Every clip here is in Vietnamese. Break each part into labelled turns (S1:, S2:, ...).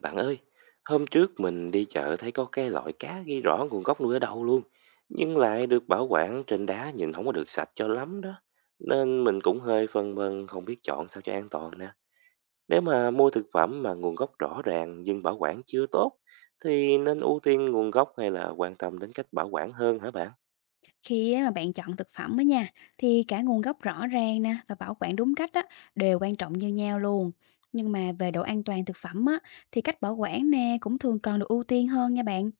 S1: Bạn ơi, hôm trước mình đi chợ thấy có cái loại cá ghi rõ nguồn gốc nuôi ở đâu luôn, nhưng lại được bảo quản trên đá nhìn không có được sạch cho lắm đó. Nên mình cũng hơi phân vân không biết chọn sao cho an toàn nè. Nếu mà mua thực phẩm mà nguồn gốc rõ ràng nhưng bảo quản chưa tốt, thì nên ưu tiên nguồn gốc hay là quan tâm đến cách bảo quản hơn hả bạn?
S2: Khi á mà bạn chọn thực phẩm á nha, thì cả nguồn gốc rõ ràng nè và bảo quản đúng cách á đều quan trọng như nhau luôn. Nhưng mà về độ an toàn thực phẩm á thì cách bảo quản nè cũng thường còn được ưu tiên hơn nha bạn.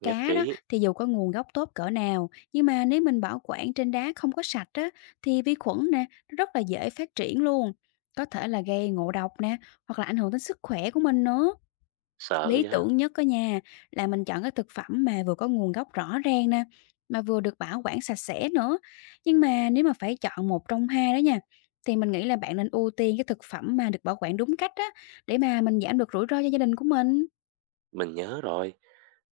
S1: Nhất
S2: Cá đó
S1: trí.
S2: thì dù có nguồn gốc tốt cỡ nào, nhưng mà nếu mình bảo quản trên đá không có sạch á thì vi khuẩn nè nó rất là dễ phát triển luôn. Có thể là gây ngộ độc nè, hoặc là ảnh hưởng đến sức khỏe của mình nữa.
S1: Sợ
S2: Lý
S1: vậy.
S2: tưởng nhất á nha, là mình chọn cái thực phẩm mà vừa có nguồn gốc rõ ràng nè, mà vừa được bảo quản sạch sẽ nữa. Nhưng mà nếu mà phải chọn một trong hai đó nha, thì mình nghĩ là bạn nên ưu tiên cái thực phẩm mà được bảo quản đúng cách á, để mà mình giảm được rủi ro cho gia đình của mình.
S1: Mình nhớ rồi.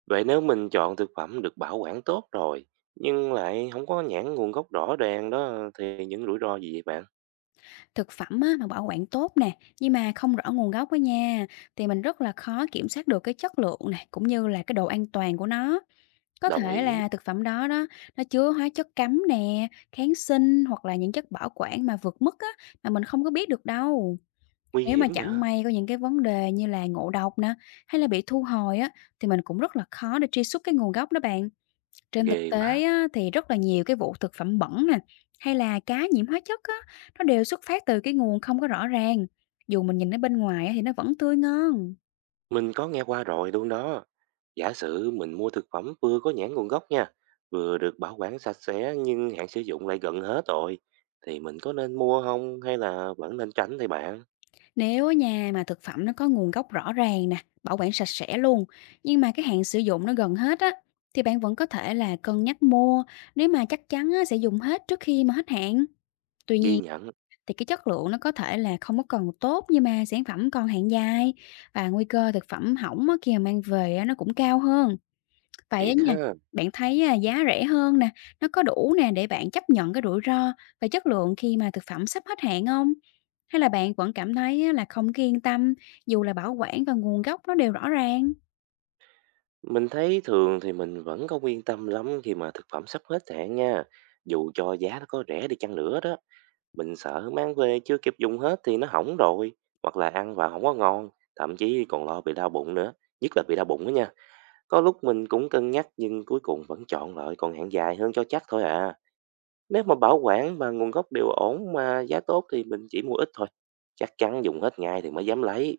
S1: Vậy nếu mình chọn thực phẩm được bảo quản tốt rồi, nhưng lại không có nhãn nguồn gốc rõ ràng đó thì những rủi ro gì vậy bạn?
S2: Thực phẩm á, mà bảo quản tốt nè, nhưng mà không rõ nguồn gốc á nha, thì mình rất là khó kiểm soát được cái chất lượng nè, cũng như là cái độ an toàn của nó. Có
S1: Đồng
S2: thể
S1: ý.
S2: là thực phẩm đó đó, nó chứa hóa chất cấm nè, kháng sinh hoặc là những chất bảo quản mà vượt mức á, mà mình không có biết được đâu.
S1: Nguy
S2: Nếu mà
S1: hiểm
S2: chẳng
S1: nhờ.
S2: may có những cái vấn đề như là ngộ độc nè, hay là bị thu hồi á, thì mình cũng rất là khó để truy xuất cái nguồn gốc đó bạn. Trên
S1: Ghê
S2: thực
S1: quá.
S2: tế á, thì rất là nhiều cái vụ thực phẩm bẩn nè, hay là cá nhiễm hóa chất á, nó đều xuất phát từ cái nguồn không có rõ ràng. Dù mình nhìn ở bên ngoài á, thì nó vẫn tươi ngon.
S1: Mình có nghe qua rồi luôn đó. Giả sử mình mua thực phẩm vừa có nhãn nguồn gốc nha, vừa được bảo quản sạch sẽ nhưng hạn sử dụng lại gần hết rồi, thì mình có nên mua không hay là vẫn nên tránh thì bạn?
S2: Nếu ở nhà mà thực phẩm nó có nguồn gốc rõ ràng nè, bảo quản sạch sẽ luôn, nhưng mà cái hạn sử dụng nó gần hết á, thì bạn vẫn có thể là cân nhắc mua nếu mà chắc chắn á, sẽ dùng hết trước khi mà hết hạn. Tuy
S1: Ghi
S2: nhiên
S1: nhận.
S2: thì cái chất lượng nó có thể là không có còn tốt nhưng mà sản phẩm còn hạn dài và nguy cơ thực phẩm hỏng á, khi mà mang về á, nó cũng cao hơn. Vậy á
S1: Thiệt
S2: nha,
S1: ha.
S2: bạn thấy à, giá rẻ hơn nè, nó có đủ nè để bạn chấp nhận cái rủi ro về chất lượng khi mà thực phẩm sắp hết hạn không? Hay là bạn vẫn cảm thấy á là không có yên tâm dù là bảo quản và nguồn gốc nó đều rõ ràng?
S1: Mình thấy thường thì mình vẫn không yên tâm lắm khi mà thực phẩm sắp hết hạn nha. Dù cho giá nó có rẻ đi chăng nữa đó, mình sợ mang về chưa kịp dùng hết thì nó hỏng rồi, hoặc là ăn vào không có ngon, thậm chí còn lo bị đau bụng nữa, nhất là bị đau bụng đó nha. Có lúc mình cũng cân nhắc nhưng cuối cùng vẫn chọn loại còn hạn dài hơn cho chắc thôi à. Nếu mà bảo quản và nguồn gốc đều ổn mà giá tốt thì mình chỉ mua ít thôi. Chắc chắn dùng hết ngay thì mới dám lấy.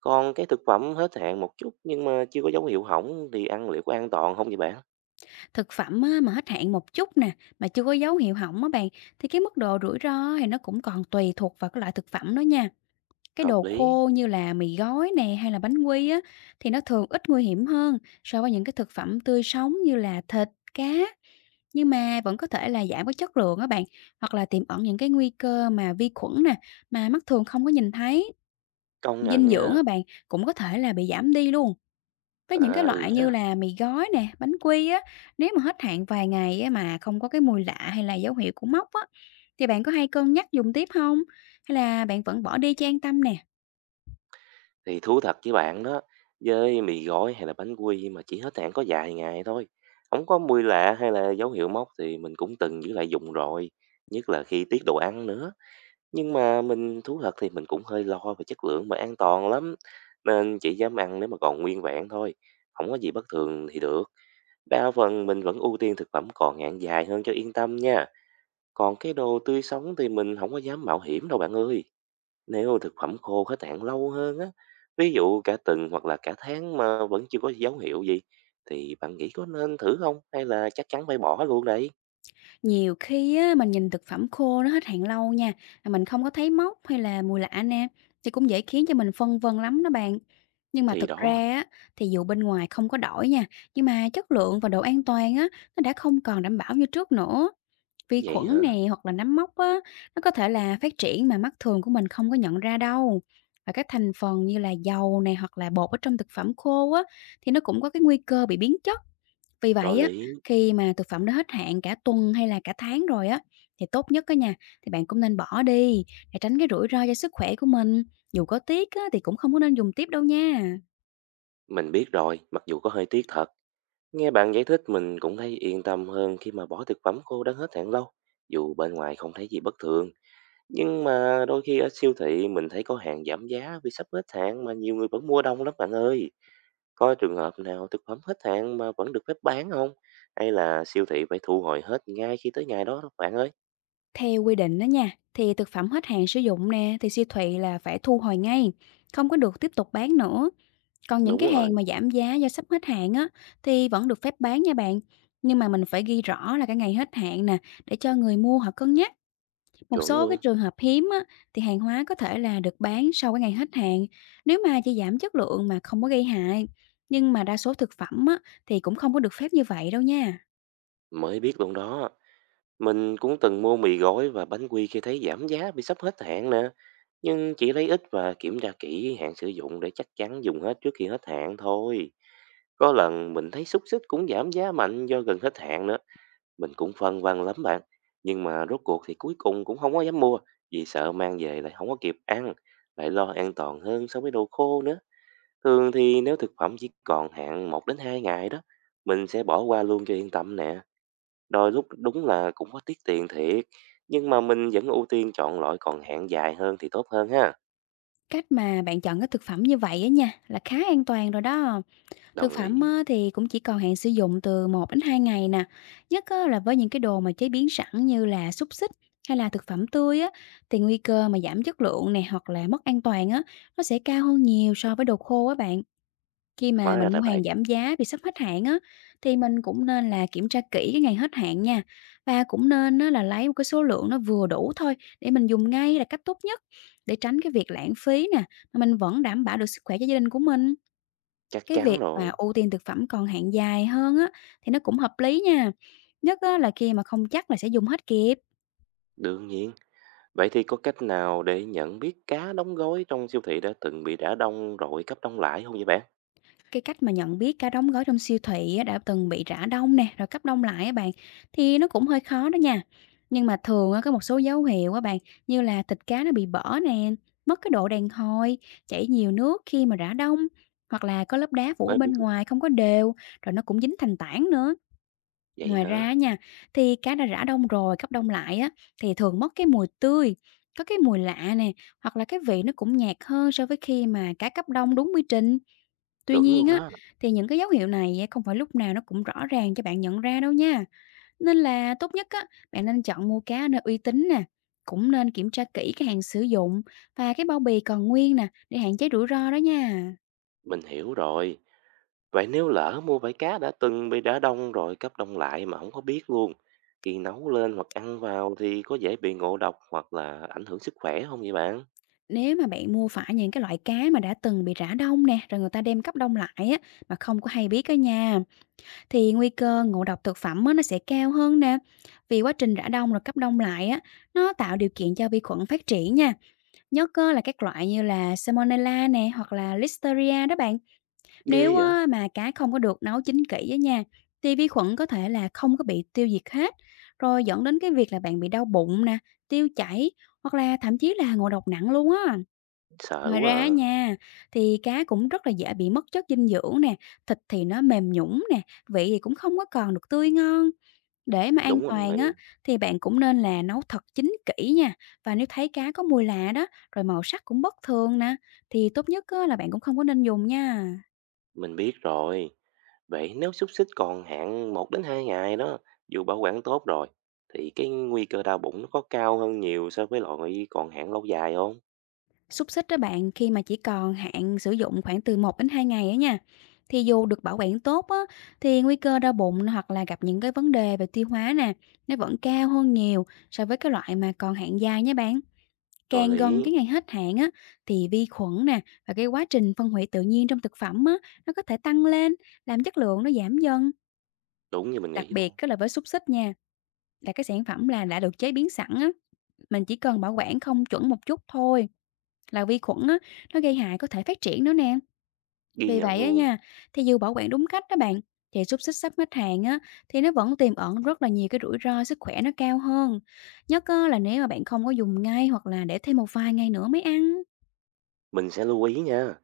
S1: Còn cái thực phẩm hết hạn một chút nhưng mà chưa có dấu hiệu hỏng thì ăn liệu có an toàn không vậy bạn?
S2: Thực phẩm á mà hết hạn một chút nè, mà chưa có dấu hiệu hỏng á bạn, thì cái mức độ rủi ro thì nó cũng còn tùy thuộc vào cái loại thực phẩm đó nha. Cái
S1: Hợp
S2: đồ
S1: lý,
S2: khô như là mì gói nè hay là bánh quy á, thì nó thường ít nguy hiểm hơn so với những cái thực phẩm tươi sống như là thịt, cá. Nhưng mà vẫn có thể là giảm cái chất lượng á bạn, hoặc là tiềm ẩn những cái nguy cơ mà vi khuẩn nè, mà mắt thường không có nhìn thấy.
S1: công nhận
S2: Dinh dưỡng
S1: nha.
S2: á bạn, cũng có thể là bị giảm đi luôn. Với những cái
S1: À ừ
S2: loại
S1: ha,
S2: như là mì gói nè, bánh quy á, nếu mà hết hạn vài ngày á mà không có cái mùi lạ hay là dấu hiệu của mốc á, thì bạn có hay cân nhắc dùng tiếp không? Hay là bạn vẫn bỏ đi cho an tâm nè?
S1: thì thú thật với bạn đó, với mì gói hay là bánh quy mà chỉ hết hạn có vài ngày thôi. Không có mùi lạ hay là dấu hiệu mốc thì mình cũng từng giữ lại dùng rồi, nhất là khi tiết đồ ăn nữa. Nhưng mà mình thú thật thì mình cũng hơi lo về chất lượng và an toàn lắm, nên chỉ dám ăn nếu mà còn nguyên vẹn thôi. Không có gì bất thường thì được. Đa phần mình vẫn ưu tiên thực phẩm còn hạn dài hơn cho yên tâm nha. Còn cái đồ tươi sống thì mình không có dám mạo hiểm đâu bạn ơi. Nếu thực phẩm khô hết hạn lâu hơn á, ví dụ cả tuần hoặc là cả tháng mà vẫn chưa có dấu hiệu gì, thì bạn nghĩ có nên thử không? Hay là chắc chắn phải bỏ luôn đấy?
S2: Nhiều khi á, mình nhìn thực phẩm khô nó hết hạn lâu nha, mà mình không có thấy mốc hay là mùi lạ nè, thì cũng dễ khiến cho mình phân vân lắm đó bạn. Nhưng mà
S1: Thì
S2: thực
S1: đó.
S2: ra á, thì dù bên ngoài không có đổi nha, nhưng mà chất lượng và độ an toàn á, nó đã không còn đảm bảo như trước nữa. Vi
S1: Vậy
S2: khuẩn
S1: hả?
S2: nè, hoặc là nấm mốc á, nó có thể là phát triển mà mắt thường của mình không có nhận ra đâu. Và các thành phần như là dầu này hoặc là bột ở trong thực phẩm khô á, thì nó cũng có cái nguy cơ bị biến chất. Vì
S1: Có
S2: vậy á,
S1: lý.
S2: khi mà thực phẩm nó hết hạn cả tuần hay là cả tháng rồi á, thì tốt nhất á nha, thì bạn cũng nên bỏ đi để tránh cái rủi ro cho sức khỏe của mình. Dù có tiếc á, thì cũng không có nên dùng tiếp đâu nha.
S1: Mình biết rồi, mặc dù có hơi tiếc thật. Nghe bạn giải thích mình cũng thấy yên tâm hơn khi mà bỏ thực phẩm khô đã hết hạn lâu, dù bên ngoài không thấy gì bất thường. Nhưng mà đôi khi ở siêu thị mình thấy có hàng giảm giá vì sắp hết hạn mà nhiều người vẫn mua đông lắm bạn ơi. Có trường hợp nào thực phẩm hết hạn mà vẫn được phép bán không? Hay là siêu thị phải thu hồi hết ngay khi tới ngày đó đó bạn ơi?
S2: Theo quy định đó nha, thì thực phẩm hết hạn sử dụng nè, thì siêu thị là phải thu hồi ngay, không có được tiếp tục bán nữa. Còn những
S1: Đúng
S2: cái hàng
S1: rồi.
S2: mà giảm giá do sắp hết hạn á, thì vẫn được phép bán nha bạn. Nhưng mà mình phải ghi rõ là cái ngày hết hạn nè, để cho người mua họ cân nhắc. Một
S1: Chuẩn
S2: số cái
S1: luôn.
S2: trường hợp hiếm á, thì hàng hóa có thể là được bán sau cái ngày hết hạn, nếu mà chỉ giảm chất lượng mà không có gây hại. Nhưng mà đa số thực phẩm á, thì cũng không có được phép như vậy đâu nha.
S1: Mới biết luôn đó. Mình cũng từng mua mì gói và bánh quy khi thấy giảm giá vì sắp hết hạn nè. Nhưng chỉ lấy ít và kiểm tra kỹ hạn sử dụng để chắc chắn dùng hết trước khi hết hạn thôi. Có lần mình thấy xúc xích cũng giảm giá mạnh do gần hết hạn nữa. Mình cũng phân vân lắm bạn, nhưng mà rốt cuộc thì cuối cùng cũng không có dám mua, vì sợ mang về lại không có kịp ăn, lại lo an toàn hơn so với đồ khô nữa. Thường thì nếu thực phẩm chỉ còn hạn một đến 2 ngày đó, mình sẽ bỏ qua luôn cho yên tâm nè. Đôi lúc đúng là cũng có tiết tiền thiệt, nhưng mà mình vẫn ưu tiên chọn loại còn hạn dài hơn thì tốt hơn ha.
S2: Cách mà bạn chọn cái thực phẩm như vậy á nha, là khá an toàn rồi đó. Thực
S1: Đồng ý.
S2: phẩm á, thì cũng chỉ còn hạn sử dụng từ 1 đến 2 ngày nè, nhất á, là với những cái đồ mà chế biến sẵn như là xúc xích hay là thực phẩm tươi á, thì nguy cơ mà giảm chất lượng này hoặc là mất an toàn á, nó sẽ cao hơn nhiều so với đồ khô á bạn. Khi mà
S1: Hóa ra
S2: mình mua
S1: là vậy.
S2: hàng giảm giá vì sắp hết hạn á, thì mình cũng nên là kiểm tra kỹ cái ngày hết hạn nha. Và cũng nên á, là lấy một cái số lượng nó vừa đủ thôi để mình dùng ngay là cách tốt nhất để tránh cái việc lãng phí nè, mà mình vẫn đảm bảo được sức khỏe cho gia đình của mình.
S1: Chắc
S2: Cái
S1: chắn
S2: việc
S1: rồi.
S2: mà ưu tiên thực phẩm còn hạn dài hơn á, thì nó cũng hợp lý nha. Nhất á, là khi mà không chắc là sẽ dùng hết kịp.
S1: Đương nhiên. Vậy thì có cách nào để nhận biết cá đóng gói trong siêu thị đã từng bị rã đông rồi cấp đông lại không vậy bạn?
S2: Cái cách mà nhận biết cá đóng gói trong siêu thị á, đã từng bị rã đông nè, rồi cấp đông lại á bạn, thì nó cũng hơi khó đó nha. Nhưng mà thường á, có một số dấu hiệu á bạn, như là thịt cá nó bị bở nè, mất cái độ đàn hồi, chảy nhiều nước khi mà rã đông, hoặc là có lớp đá phủ ở
S1: Mới biết
S2: bên
S1: luôn.
S2: ngoài không có đều, rồi nó cũng dính thành tảng nữa.
S1: Vậy
S2: Ngoài ra
S1: hả?
S2: á nha, thì cá đã rã đông rồi, cấp đông lại á, thì thường mất cái mùi tươi, có cái mùi lạ nè, hoặc là cái vị nó cũng nhạt hơn so với khi mà cá cấp đông đúng quy trình. Tuy
S1: Chuẩn
S2: nhiên
S1: luôn
S2: á,
S1: đó.
S2: thì những cái dấu hiệu này á, không phải lúc nào nó cũng rõ ràng cho bạn nhận ra đâu nha. Nên là tốt nhất á, bạn nên chọn mua cá ở nơi uy tín nè, cũng nên kiểm tra kỹ cái hàng sử dụng và cái bao bì còn nguyên nè, để hạn chế rủi ro đó nha.
S1: Mình hiểu rồi. Vậy nếu lỡ mua vải cá đã từng bị đá đông rồi cấp đông lại mà không có biết luôn, khi nấu lên hoặc ăn vào thì có dễ bị ngộ độc hoặc là ảnh hưởng sức khỏe không vậy bạn?
S2: Nếu mà bạn mua phải những cái loại cá mà đã từng bị rã đông nè, rồi người ta đem cấp đông lại á, mà không có hay biết á nha, thì nguy cơ ngộ độc thực phẩm á, nó sẽ cao hơn nè. Vì quá trình rã đông rồi cấp đông lại á, nó tạo điều kiện cho vi khuẩn phát triển nha. Nhất á, là các loại như là Salmonella nè, hoặc là Listeria đó bạn.
S1: Ghê
S2: Nếu
S1: vậy?
S2: á, mà cá không có được nấu chín kỹ á nha, thì vi khuẩn có thể là không có bị tiêu diệt hết, rồi dẫn đến cái việc là bạn bị đau bụng nè, tiêu chảy, hoặc là thậm chí là ngộ độc nặng luôn á.
S1: Sợ
S2: Ngoài
S1: quá
S2: ra á
S1: à.
S2: nha, thì cá cũng rất là dễ bị mất chất dinh dưỡng nè, thịt thì nó mềm nhũn nè, vị thì cũng không có còn được tươi ngon. Để mà an
S1: Đúng
S2: toàn
S1: rồi.
S2: á, thì bạn cũng nên là nấu thật chín kỹ nha. Và nếu thấy cá có mùi lạ đó, rồi màu sắc cũng bất thường nè, thì tốt nhất á, là bạn cũng không có nên dùng nha.
S1: Mình biết rồi. Vậy nếu xúc xích còn hạn một đến 2 ngày đó, dù bảo quản tốt rồi, thì cái nguy cơ đau bụng nó có cao hơn nhiều so với loại còn hạn lâu dài không?
S2: Xúc xích đó bạn, khi mà chỉ còn hạn sử dụng khoảng từ 1 đến 2 ngày á nha, thì dù được bảo quản tốt á, thì nguy cơ đau bụng hoặc là gặp những cái vấn đề về tiêu hóa nè, nó vẫn cao hơn nhiều so với cái loại mà còn hạn dài nha bạn.
S1: Có
S2: Càng gần
S1: lý,
S2: cái ngày hết hạn á, thì vi khuẩn nè và cái quá trình phân hủy tự nhiên trong thực phẩm á, nó có thể tăng lên, làm chất lượng nó giảm dần.
S1: đúng như mình nghĩ
S2: Đặc
S1: luôn.
S2: biệt á là với xúc xích nha, là cái sản phẩm là đã được chế biến sẵn á, mình chỉ cần bảo quản không chuẩn một chút thôi là vi khuẩn á, nó gây hại có thể phát triển nữa nè.
S1: Ghi
S2: Vì
S1: nhận
S2: vậy á
S1: luôn.
S2: nha, thì dù bảo quản đúng cách đó bạn, thì xúc xích sắp hết hạn á, thì nó vẫn tiềm ẩn rất là nhiều cái rủi ro sức khỏe nó cao hơn. Nhất á, là nếu mà bạn không có dùng ngay hoặc là để thêm một vài ngày nữa mới ăn.
S1: Mình sẽ lưu ý nha,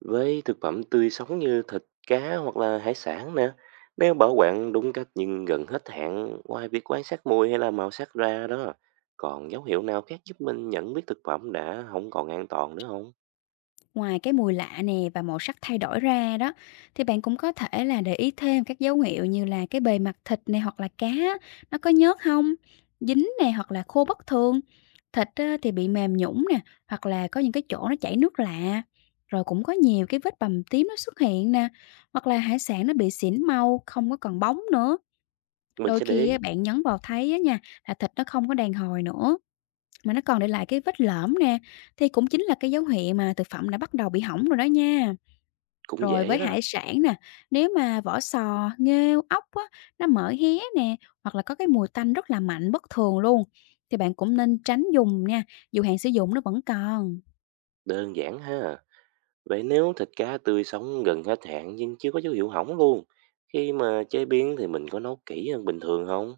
S1: với thực phẩm tươi sống như thịt, cá hoặc là hải sản nè, nếu bảo quản đúng cách nhưng gần hết hạn, ngoài việc quan sát mùi hay là màu sắc ra đó, còn dấu hiệu nào khác giúp mình nhận biết thực phẩm đã không còn an toàn nữa không?
S2: Ngoài cái mùi lạ nè và màu sắc thay đổi ra đó, thì bạn cũng có thể là để ý thêm các dấu hiệu như là cái bề mặt thịt này hoặc là cá á, nó có nhớt không, dính này hoặc là khô bất thường. Thịt á, thì bị mềm nhũn nè, hoặc là có những cái chỗ nó chảy nước lạ. Rồi cũng có nhiều cái vết bầm tím nó xuất hiện nè, hoặc là hải sản nó bị xỉn màu, không có còn bóng nữa.
S1: Mình
S2: Đôi
S1: sẽ để
S2: khi
S1: ý,
S2: á, bạn nhấn vào thấy á nha, là thịt nó không có đàn hồi nữa. Mà nó còn để lại cái vết lõm nè, thì cũng chính là cái dấu hiệu mà thực phẩm đã bắt đầu bị hỏng rồi đó nha.
S1: cũng
S2: Rồi
S1: dễ
S2: với
S1: đó,
S2: hải sản nè, nếu mà vỏ sò, nghêu, ốc á, nó mở hé nè, hoặc là có cái mùi tanh rất là mạnh bất thường luôn, thì bạn cũng nên tránh dùng nha, dù hạn sử dụng nó vẫn còn.
S1: đơn giản ha. Vậy nếu thịt cá tươi sống gần hết hạn nhưng chưa có dấu hiệu hỏng luôn, khi mà chế biến thì mình có nấu kỹ hơn bình thường không?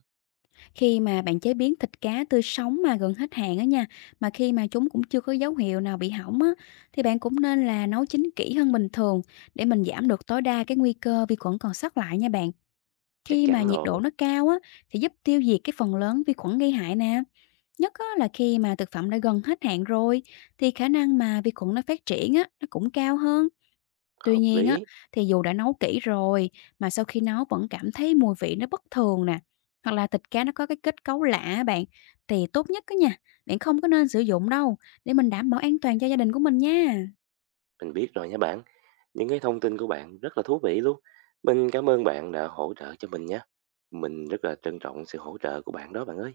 S2: Khi mà bạn chế biến thịt cá tươi sống mà gần hết hạn á nha, mà khi mà chúng cũng chưa có dấu hiệu nào bị hỏng á, thì bạn cũng nên là nấu chín kỹ hơn bình thường để mình giảm được tối đa cái nguy cơ vi khuẩn còn sót lại nha bạn.
S1: Chắc
S2: Khi mà
S1: chắn
S2: nhiệt độ
S1: rồi,
S2: nó cao á, thì giúp tiêu diệt cái phần lớn vi khuẩn gây hại nè. Nhất á, là khi mà thực phẩm đã gần hết hạn rồi, thì khả năng mà vi khuẩn nó phát triển á, nó cũng cao hơn. Tuy
S1: hợp
S2: nhiên á,
S1: lý.
S2: thì dù đã nấu kỹ rồi, mà sau khi nấu vẫn cảm thấy mùi vị nó bất thường nè, hoặc là thịt cá nó có cái kết cấu lạ á bạn, thì tốt nhất á nha, bạn không có nên sử dụng đâu, để mình đảm bảo an toàn cho gia đình của mình nha.
S1: Mình biết rồi nha bạn. Những cái thông tin của bạn rất là thú vị luôn. Mình cảm ơn bạn đã hỗ trợ cho mình nhé. Mình rất là trân trọng sự hỗ trợ của bạn đó bạn ơi.